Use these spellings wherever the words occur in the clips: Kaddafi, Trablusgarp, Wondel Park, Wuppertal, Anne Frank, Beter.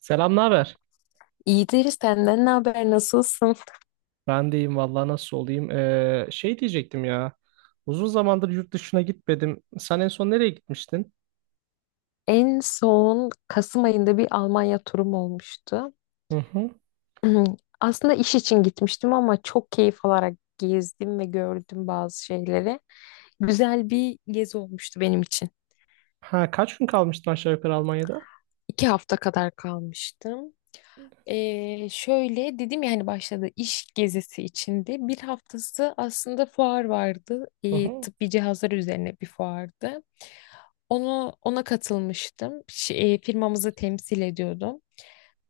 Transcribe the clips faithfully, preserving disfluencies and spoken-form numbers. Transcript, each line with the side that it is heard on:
right: Selam, ne haber?
left: İyidir, senden ne haber, nasılsın?
right: Ben de iyiyim vallahi nasıl olayım? Ee, şey diyecektim ya. Uzun zamandır yurt dışına gitmedim. Sen en son nereye gitmiştin?
left: En son Kasım ayında bir Almanya turum olmuştu.
right: Hı hı.
left: Aslında iş için gitmiştim ama çok keyif alarak gezdim ve gördüm bazı şeyleri. Güzel bir gezi olmuştu benim için.
right: Ha, kaç gün kalmıştın aşağı yukarı Almanya'da?
left: İki hafta kadar kalmıştım. Ee, şöyle dedim ya, hani başladı iş gezisi içinde. Bir haftası aslında fuar vardı.
right: Hı
left: Ee,
right: hı.
left: tıbbi cihazlar üzerine bir fuardı. Onu ona katılmıştım. Ş- e, firmamızı temsil ediyordum.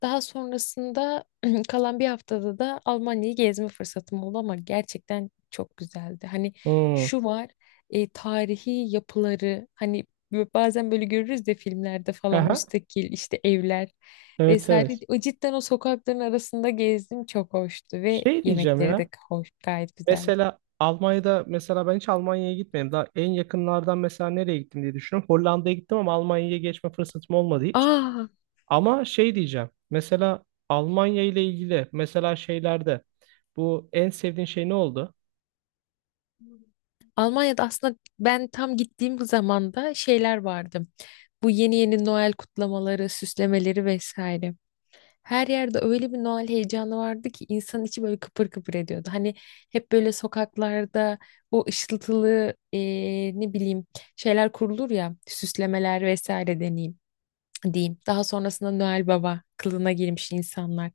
left: Daha sonrasında kalan bir haftada da Almanya'yı gezme fırsatım oldu, ama gerçekten çok güzeldi. Hani
right: Hmm.
left: şu var, e, tarihi yapıları, hani bö- bazen böyle görürüz de filmlerde falan,
right: Aha.
left: müstakil işte evler
right: Evet
left: vesaire.
right: evet.
left: O cidden, o sokakların arasında gezdim, çok hoştu ve
right: Şey diyeceğim
left: yemekleri
right: ya.
left: de hoş, gayet güzeldi.
right: Mesela Almanya'da mesela ben hiç Almanya'ya gitmedim. Daha en yakınlardan mesela nereye gittim diye düşünüyorum. Hollanda'ya gittim ama Almanya'ya geçme fırsatım olmadı hiç.
left: Aa,
right: Ama şey diyeceğim. Mesela Almanya ile ilgili mesela şeylerde bu en sevdiğin şey ne oldu?
left: Almanya'da aslında ben tam gittiğim zamanda şeyler vardı. Bu yeni yeni Noel kutlamaları, süslemeleri vesaire. Her yerde öyle bir Noel heyecanı vardı ki insanın içi böyle kıpır kıpır ediyordu. Hani hep böyle sokaklarda o ışıltılı eee, ne bileyim, şeyler kurulur ya, süslemeler vesaire, deneyim diyeyim. Daha sonrasında Noel Baba kılığına girmiş insanlar.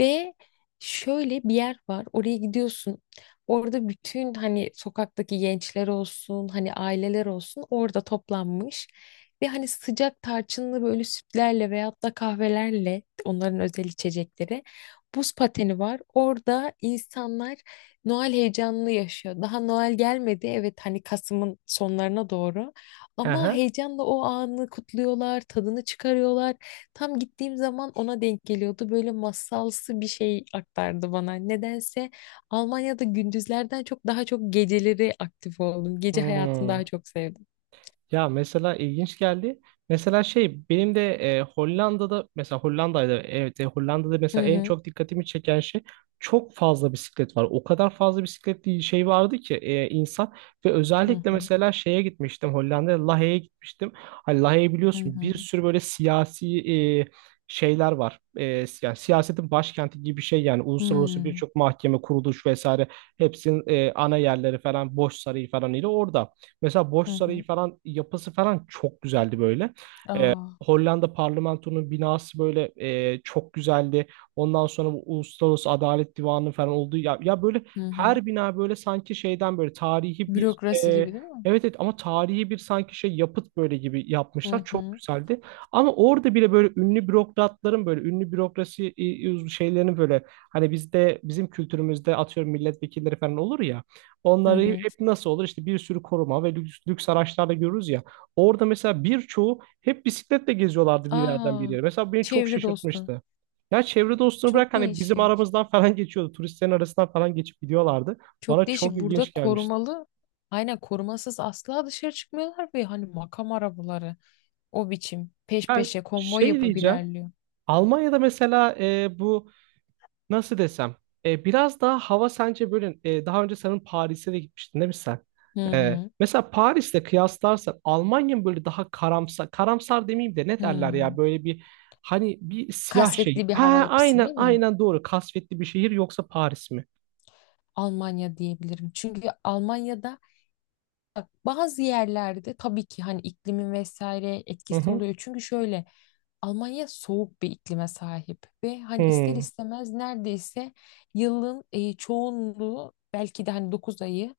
left: Ve şöyle bir yer var. Oraya gidiyorsun. Orada bütün hani sokaktaki gençler olsun, hani aileler olsun, orada toplanmış. Ve hani sıcak tarçınlı böyle sütlerle veyahut da kahvelerle, onların özel içecekleri. Buz pateni var. Orada insanlar Noel heyecanını yaşıyor. Daha Noel gelmedi. Evet, hani Kasım'ın sonlarına doğru.
right: Hı
left: Ama
right: hı.
left: heyecanla o anı kutluyorlar, tadını çıkarıyorlar. Tam gittiğim zaman ona denk geliyordu. Böyle masalsı bir şey aktardı bana. Nedense Almanya'da gündüzlerden çok daha çok geceleri aktif oldum. Gece hayatını
right: Hmm.
left: daha çok sevdim.
right: Ya mesela ilginç geldi. Mesela şey benim de e, Hollanda'da mesela Hollanda'da evet e, Hollanda'da mesela
left: Hı
right: en
left: hı.
right: çok dikkatimi çeken şey çok fazla bisiklet var. O kadar fazla bisikletli şey vardı ki e, insan ve
left: Hı
right: özellikle
left: hı.
right: mesela şeye gitmiştim Hollanda'ya Lahey'e gitmiştim. Hani Lahey'i
left: Hı
right: biliyorsun
left: hı.
right: bir sürü böyle siyasi e, şeyler var. E, yani siyasetin başkenti gibi bir şey, yani uluslararası
left: Hmm.
right: birçok mahkeme, kuruluş vesaire hepsinin e, ana yerleri falan Boş Sarayı falan ile orada. Mesela Boş
left: Hı
right: Sarayı
left: hı.
right: falan yapısı falan çok güzeldi böyle.
left: Aa.
right: Hollanda parlamentonun binası böyle e, çok güzeldi. Ondan sonra bu Uluslararası Adalet Divanı falan oldu. Ya, ya böyle
left: Hı hı.
right: her bina böyle sanki şeyden böyle tarihi bir
left: Bürokrasi
right: e,
left: gibi değil mi?
right: evet evet, ama tarihi bir sanki şey yapıt böyle gibi
left: Hı
right: yapmışlar. Çok
left: hı.
right: güzeldi. Ama orada bile böyle ünlü bürokratların böyle ünlü bürokrasi e, şeylerini böyle, hani bizde bizim kültürümüzde atıyorum milletvekilleri falan olur ya.
left: Hı
right: Onları
left: hı.
right: hep nasıl olur? işte bir sürü koruma ve lüks, lüks araçlarda görürüz ya. Orada mesela birçoğu hep bisikletle geziyorlardı bir yerden bir
left: Aa.
right: yere. Mesela beni çok
left: Çevre dostu.
right: şaşırtmıştı. Ya çevre dostunu bırak,
left: Çok
right: hani bizim
left: değişik.
right: aramızdan falan geçiyordu. Turistlerin arasından falan geçip gidiyorlardı. Bana
left: Çok
right: çok
left: değişik. Burada
right: ilginç gelmişti.
left: korumalı, aynen, korumasız asla dışarı çıkmıyorlar ve hani makam arabaları o biçim peş
right: Ya
left: peşe konvoy
right: şey
left: yapıp
right: diyeceğim.
left: ilerliyor.
right: Almanya'da mesela e, bu nasıl desem? E, biraz daha hava sence böyle, e, daha önce senin Paris'e de gitmiştin değil mi sen?
left: Hı
right: E,
left: hı.
right: mesela Paris'le kıyaslarsan Almanya mı böyle daha karamsar, karamsar demeyeyim de ne derler ya
left: Hı.
right: böyle bir, hani bir siyah şey.
left: Kasvetli bir hava
right: Ha
left: yapısı
right: aynen
left: değil mi?
right: aynen doğru. Kasvetli bir şehir, yoksa Paris mi?
left: Almanya diyebilirim. Çünkü Almanya'da, bak, bazı yerlerde tabii ki hani iklimin vesaire
right: Hı
left: etkisi
right: hı.
left: oluyor. Çünkü şöyle, Almanya soğuk bir iklime sahip ve hani ister
right: Hmm,
left: istemez neredeyse yılın e, çoğunluğu, belki de hani dokuz ayı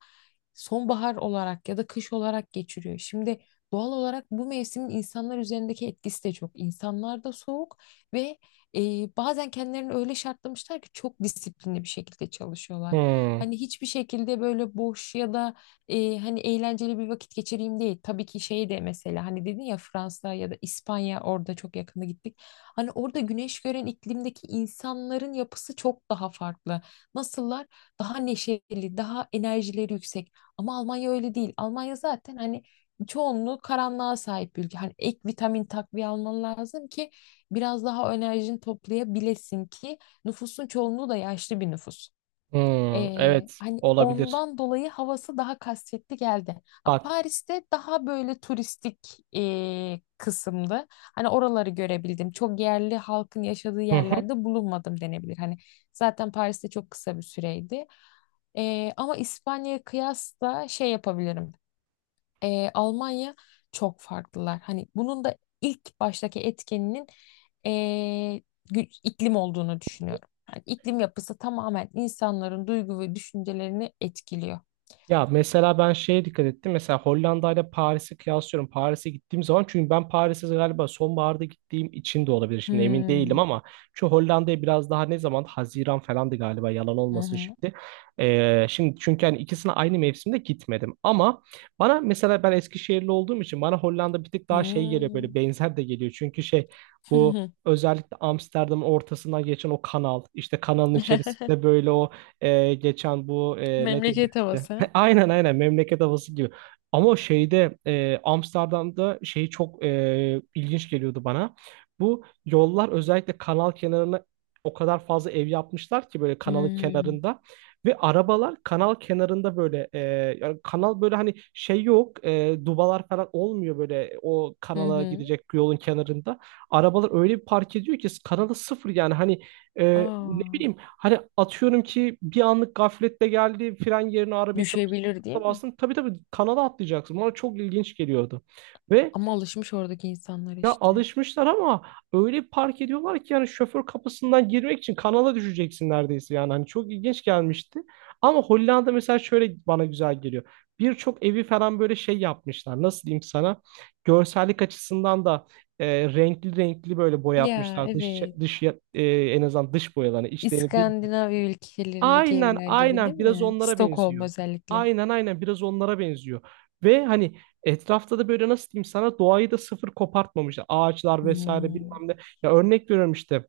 left: sonbahar olarak ya da kış olarak geçiriyor. Şimdi doğal olarak bu mevsimin insanlar üzerindeki etkisi de çok. İnsanlar da soğuk ve e, bazen kendilerini öyle şartlamışlar ki çok disiplinli bir şekilde çalışıyorlar.
right: hmm,
left: Hani hiçbir şekilde böyle boş ya da e, hani eğlenceli bir vakit geçireyim değil. Tabii ki şey de, mesela hani dedin ya, Fransa ya da İspanya, orada çok yakında gittik. Hani orada güneş gören iklimdeki insanların yapısı çok daha farklı. Nasıllar? Daha neşeli, daha enerjileri yüksek. Ama Almanya öyle değil. Almanya zaten hani çoğunluğu karanlığa sahip bir ülke. Hani ek vitamin takviye alman lazım ki biraz daha enerjini toplayabilesin, ki nüfusun çoğunluğu da yaşlı bir nüfus.
right: hmm.
left: Ee,
right: Evet
left: hani
right: olabilir.
left: ondan dolayı havası daha kasvetli geldi. Ha,
right: Bak.
left: Paris'te daha böyle turistik ee, kısımdı. Hani oraları görebildim. Çok yerli halkın yaşadığı yerlerde bulunmadım denebilir. Hani zaten Paris'te çok kısa bir süreydi. Ee, ama İspanya'ya kıyasla şey yapabilirim, e, Almanya çok farklılar. Hani bunun da ilk baştaki etkeninin, e, gü- iklim olduğunu düşünüyorum. Yani iklim yapısı tamamen insanların duygu ve düşüncelerini etkiliyor.
right: Ya mesela ben şeye dikkat ettim. Mesela Hollanda ile Paris'i kıyaslıyorum. Paris'e gittiğim zaman, çünkü ben Paris'e galiba sonbaharda gittiğim için de olabilir. Şimdi emin değilim
left: Hmm.
right: ama şu Hollanda'ya biraz daha ne zaman? Haziran falandı galiba, yalan
left: Hı
right: olmasın
left: hı.
right: şimdi. Ee, şimdi çünkü hani ikisine aynı mevsimde gitmedim. Ama bana mesela, ben Eskişehirli olduğum için bana Hollanda bir tık daha şey geliyor, böyle
left: Hmm.
right: benzer de geliyor. Çünkü şey, bu özellikle Amsterdam'ın ortasından geçen o kanal, işte kanalın içerisinde böyle o e, geçen bu e, ne diyeyim,
left: Memleket havası.
right: aynen aynen memleket havası gibi. Ama şeyde e, Amsterdam'da şey çok e, ilginç geliyordu bana. Bu yollar, özellikle kanal kenarına, o kadar fazla ev yapmışlar ki böyle kanalın
left: Hmm.
right: kenarında, ve arabalar kanal kenarında böyle e, yani kanal, böyle hani şey yok, e, dubalar falan olmuyor böyle o
left: Hı
right: kanala
left: hı.
right: gidecek yolun kenarında. Arabalar öyle bir park ediyor ki kanalı sıfır, yani hani ee, ne
left: Aa,
right: bileyim, hani atıyorum ki bir anlık gafletle geldi, fren yerine arabayı çalıştırdı,
left: düşebilir değil mi?
right: bastın, tabii tabii kanala atlayacaksın. Bana çok ilginç geliyordu. Ve
left: Ama alışmış oradaki insanlar
right: ya
left: işte.
right: alışmışlar ama öyle bir park ediyorlar ki yani şoför kapısından girmek için kanala düşeceksin neredeyse yani. Hani çok ilginç gelmişti. Ama Hollanda mesela şöyle bana güzel geliyor. Birçok evi falan böyle şey yapmışlar. Nasıl diyeyim sana? Görsellik açısından da e, renkli renkli böyle
left: Ya
right: boyatmışlar. Dış,
left: evet.
right: dış e, en azından dış boyalarını. İçlerini bir,
left: İskandinav ülkelerindeki
right: aynen
left: evler gibi değil
right: aynen biraz
left: mi?
right: onlara
left: Stockholm
right: benziyor.
left: özellikle.
right: Aynen aynen biraz onlara benziyor. Ve hani etrafta da böyle nasıl diyeyim sana, doğayı da sıfır kopartmamışlar. Ağaçlar vesaire
left: Hmm.
right: bilmem ne. Ya örnek veriyorum işte.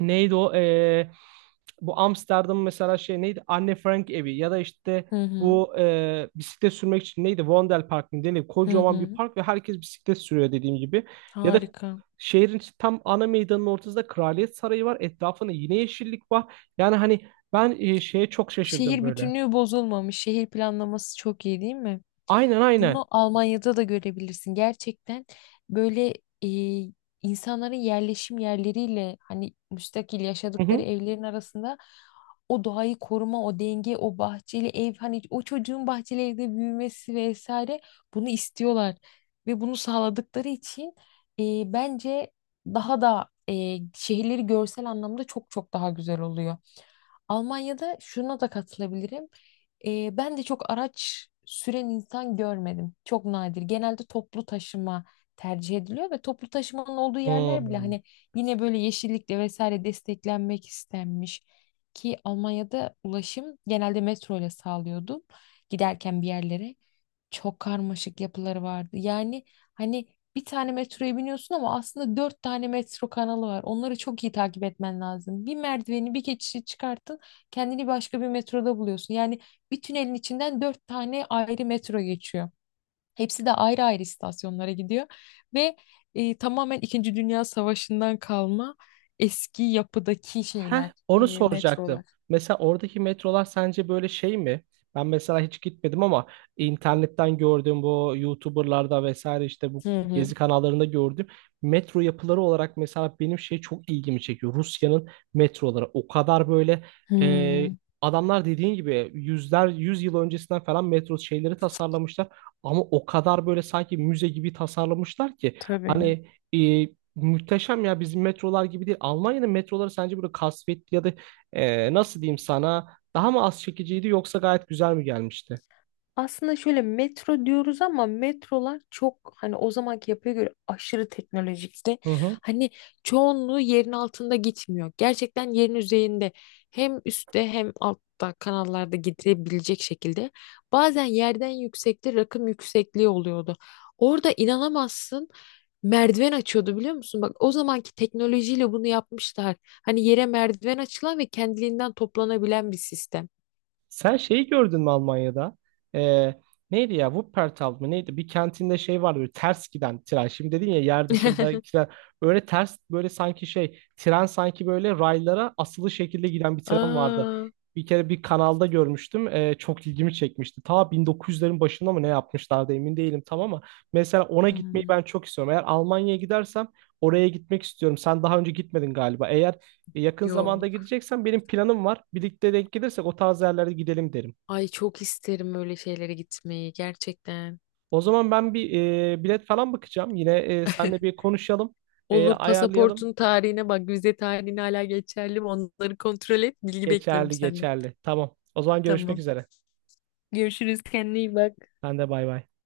right: Neydi o? Ee, bu Amsterdam mesela, şey neydi? Anne Frank evi, ya da işte
left: Hı hı.
right: bu e, bisiklet sürmek için neydi? Wondel Park mı denir?
left: Hı
right: Kocaman bir
left: hı.
right: park ve herkes bisiklet sürüyor, dediğim gibi. Ya da
left: Harika.
right: şehrin tam ana meydanının ortasında Kraliyet Sarayı var. Etrafında yine yeşillik var. Yani hani ben e, şeye çok şaşırdım
left: Şehir
right: böyle.
left: bütünlüğü bozulmamış. Şehir planlaması çok iyi değil mi?
right: Aynen aynen.
left: Bunu Almanya'da da görebilirsin. Gerçekten böyle e, insanların yerleşim yerleriyle hani müstakil
right: Hı
left: yaşadıkları
right: hı.
left: evlerin arasında o doğayı koruma, o denge, o bahçeli ev, hani o çocuğun bahçeli evde büyümesi vesaire, bunu istiyorlar. Ve bunu sağladıkları için e, bence daha da e, şehirleri görsel anlamda çok çok daha güzel oluyor. Almanya'da şuna da katılabilirim. Ee, ben de çok araç süren insan görmedim. Çok nadir. Genelde toplu taşıma tercih ediliyor ve toplu taşımanın olduğu yerler bile
right: Hmm.
left: hani yine böyle yeşillikle vesaire desteklenmek istenmiş. Ki Almanya'da ulaşım genelde metro ile sağlıyordum, giderken bir yerlere. Çok karmaşık yapıları vardı. Yani hani bir tane metroya biniyorsun ama aslında dört tane metro kanalı var. Onları çok iyi takip etmen lazım. Bir merdiveni, bir geçişi çıkarttın, kendini başka bir metroda buluyorsun. Yani bir tünelin içinden dört tane ayrı metro geçiyor. Hepsi de ayrı ayrı istasyonlara gidiyor. Ve e, tamamen İkinci Dünya Savaşı'ndan kalma eski yapıdaki
right: Heh,
left: şeyler, e,
right: onu soracaktım.
left: metrolar.
right: Mesela oradaki metrolar sence böyle şey mi? Ben mesela hiç gitmedim ama internetten gördüm, bu YouTuber'larda vesaire, işte bu
left: Hı hı.
right: gezi kanallarında gördüm. Metro yapıları olarak mesela benim şey çok ilgimi çekiyor. Rusya'nın metroları o kadar böyle e,
left: Hmm,
right: adamlar dediğin gibi yüzler yüz yıl öncesinden falan metro şeyleri tasarlamışlar. Ama o kadar böyle sanki müze gibi tasarlamışlar ki
left: tabii.
right: hani e, muhteşem ya, bizim metrolar gibi değil. Almanya'nın metroları sence böyle kasvetli ya da e, nasıl diyeyim sana, daha mı az çekiciydi yoksa gayet güzel mi gelmişti?
left: Aslında şöyle, metro diyoruz ama metrolar çok hani o zamanki yapıya göre aşırı teknolojikti.
right: Hı hı.
left: Hani çoğunluğu yerin altında gitmiyor. Gerçekten yerin üzerinde, hem üstte hem altta kanallarda gidebilecek şekilde. Bazen yerden yüksekte rakım yüksekliği oluyordu. Orada inanamazsın, merdiven açıyordu, biliyor musun? Bak, o zamanki teknolojiyle bunu yapmışlar. Hani yere merdiven açılan ve kendiliğinden toplanabilen bir sistem.
right: Sen şeyi gördün mü Almanya'da? Ee, Neydi ya? Wuppertal mı? Neydi? Bir kantinde şey vardı, böyle ters giden tren. Şimdi dedin ya, yer dışında tren. Böyle ters böyle sanki şey tren, sanki böyle raylara asılı şekilde giden bir tren vardı.
left: Aa.
right: Bir kere bir kanalda görmüştüm. Ee, çok ilgimi çekmişti. Ta bin dokuz yüzlerin başında mı ne yapmışlardı emin değilim tam, ama mesela ona gitmeyi
left: Hmm.
right: ben çok istiyorum. Eğer Almanya'ya gidersem oraya gitmek istiyorum. Sen daha önce gitmedin galiba. Eğer e, yakın zamanda
left: Yok.
right: gideceksen benim planım var. Birlikte denk gelirsek o tarz yerlere gidelim derim.
left: Ay, çok isterim öyle şeylere gitmeyi gerçekten.
right: O zaman ben bir e, bilet falan bakacağım. Yine e, seninle bir konuşalım, e,
left: Olur,
right: ayarlayalım.
left: pasaportun tarihine bak, vize tarihine, hala geçerli mi? Onları kontrol et. Bilgi bekliyorum
right: Geçerli,
left: senden.
right: geçerli. Tamam. O zaman görüşmek
left: Tamam.
right: üzere.
left: Görüşürüz. Kendine iyi bak.
right: Ben de bay bay.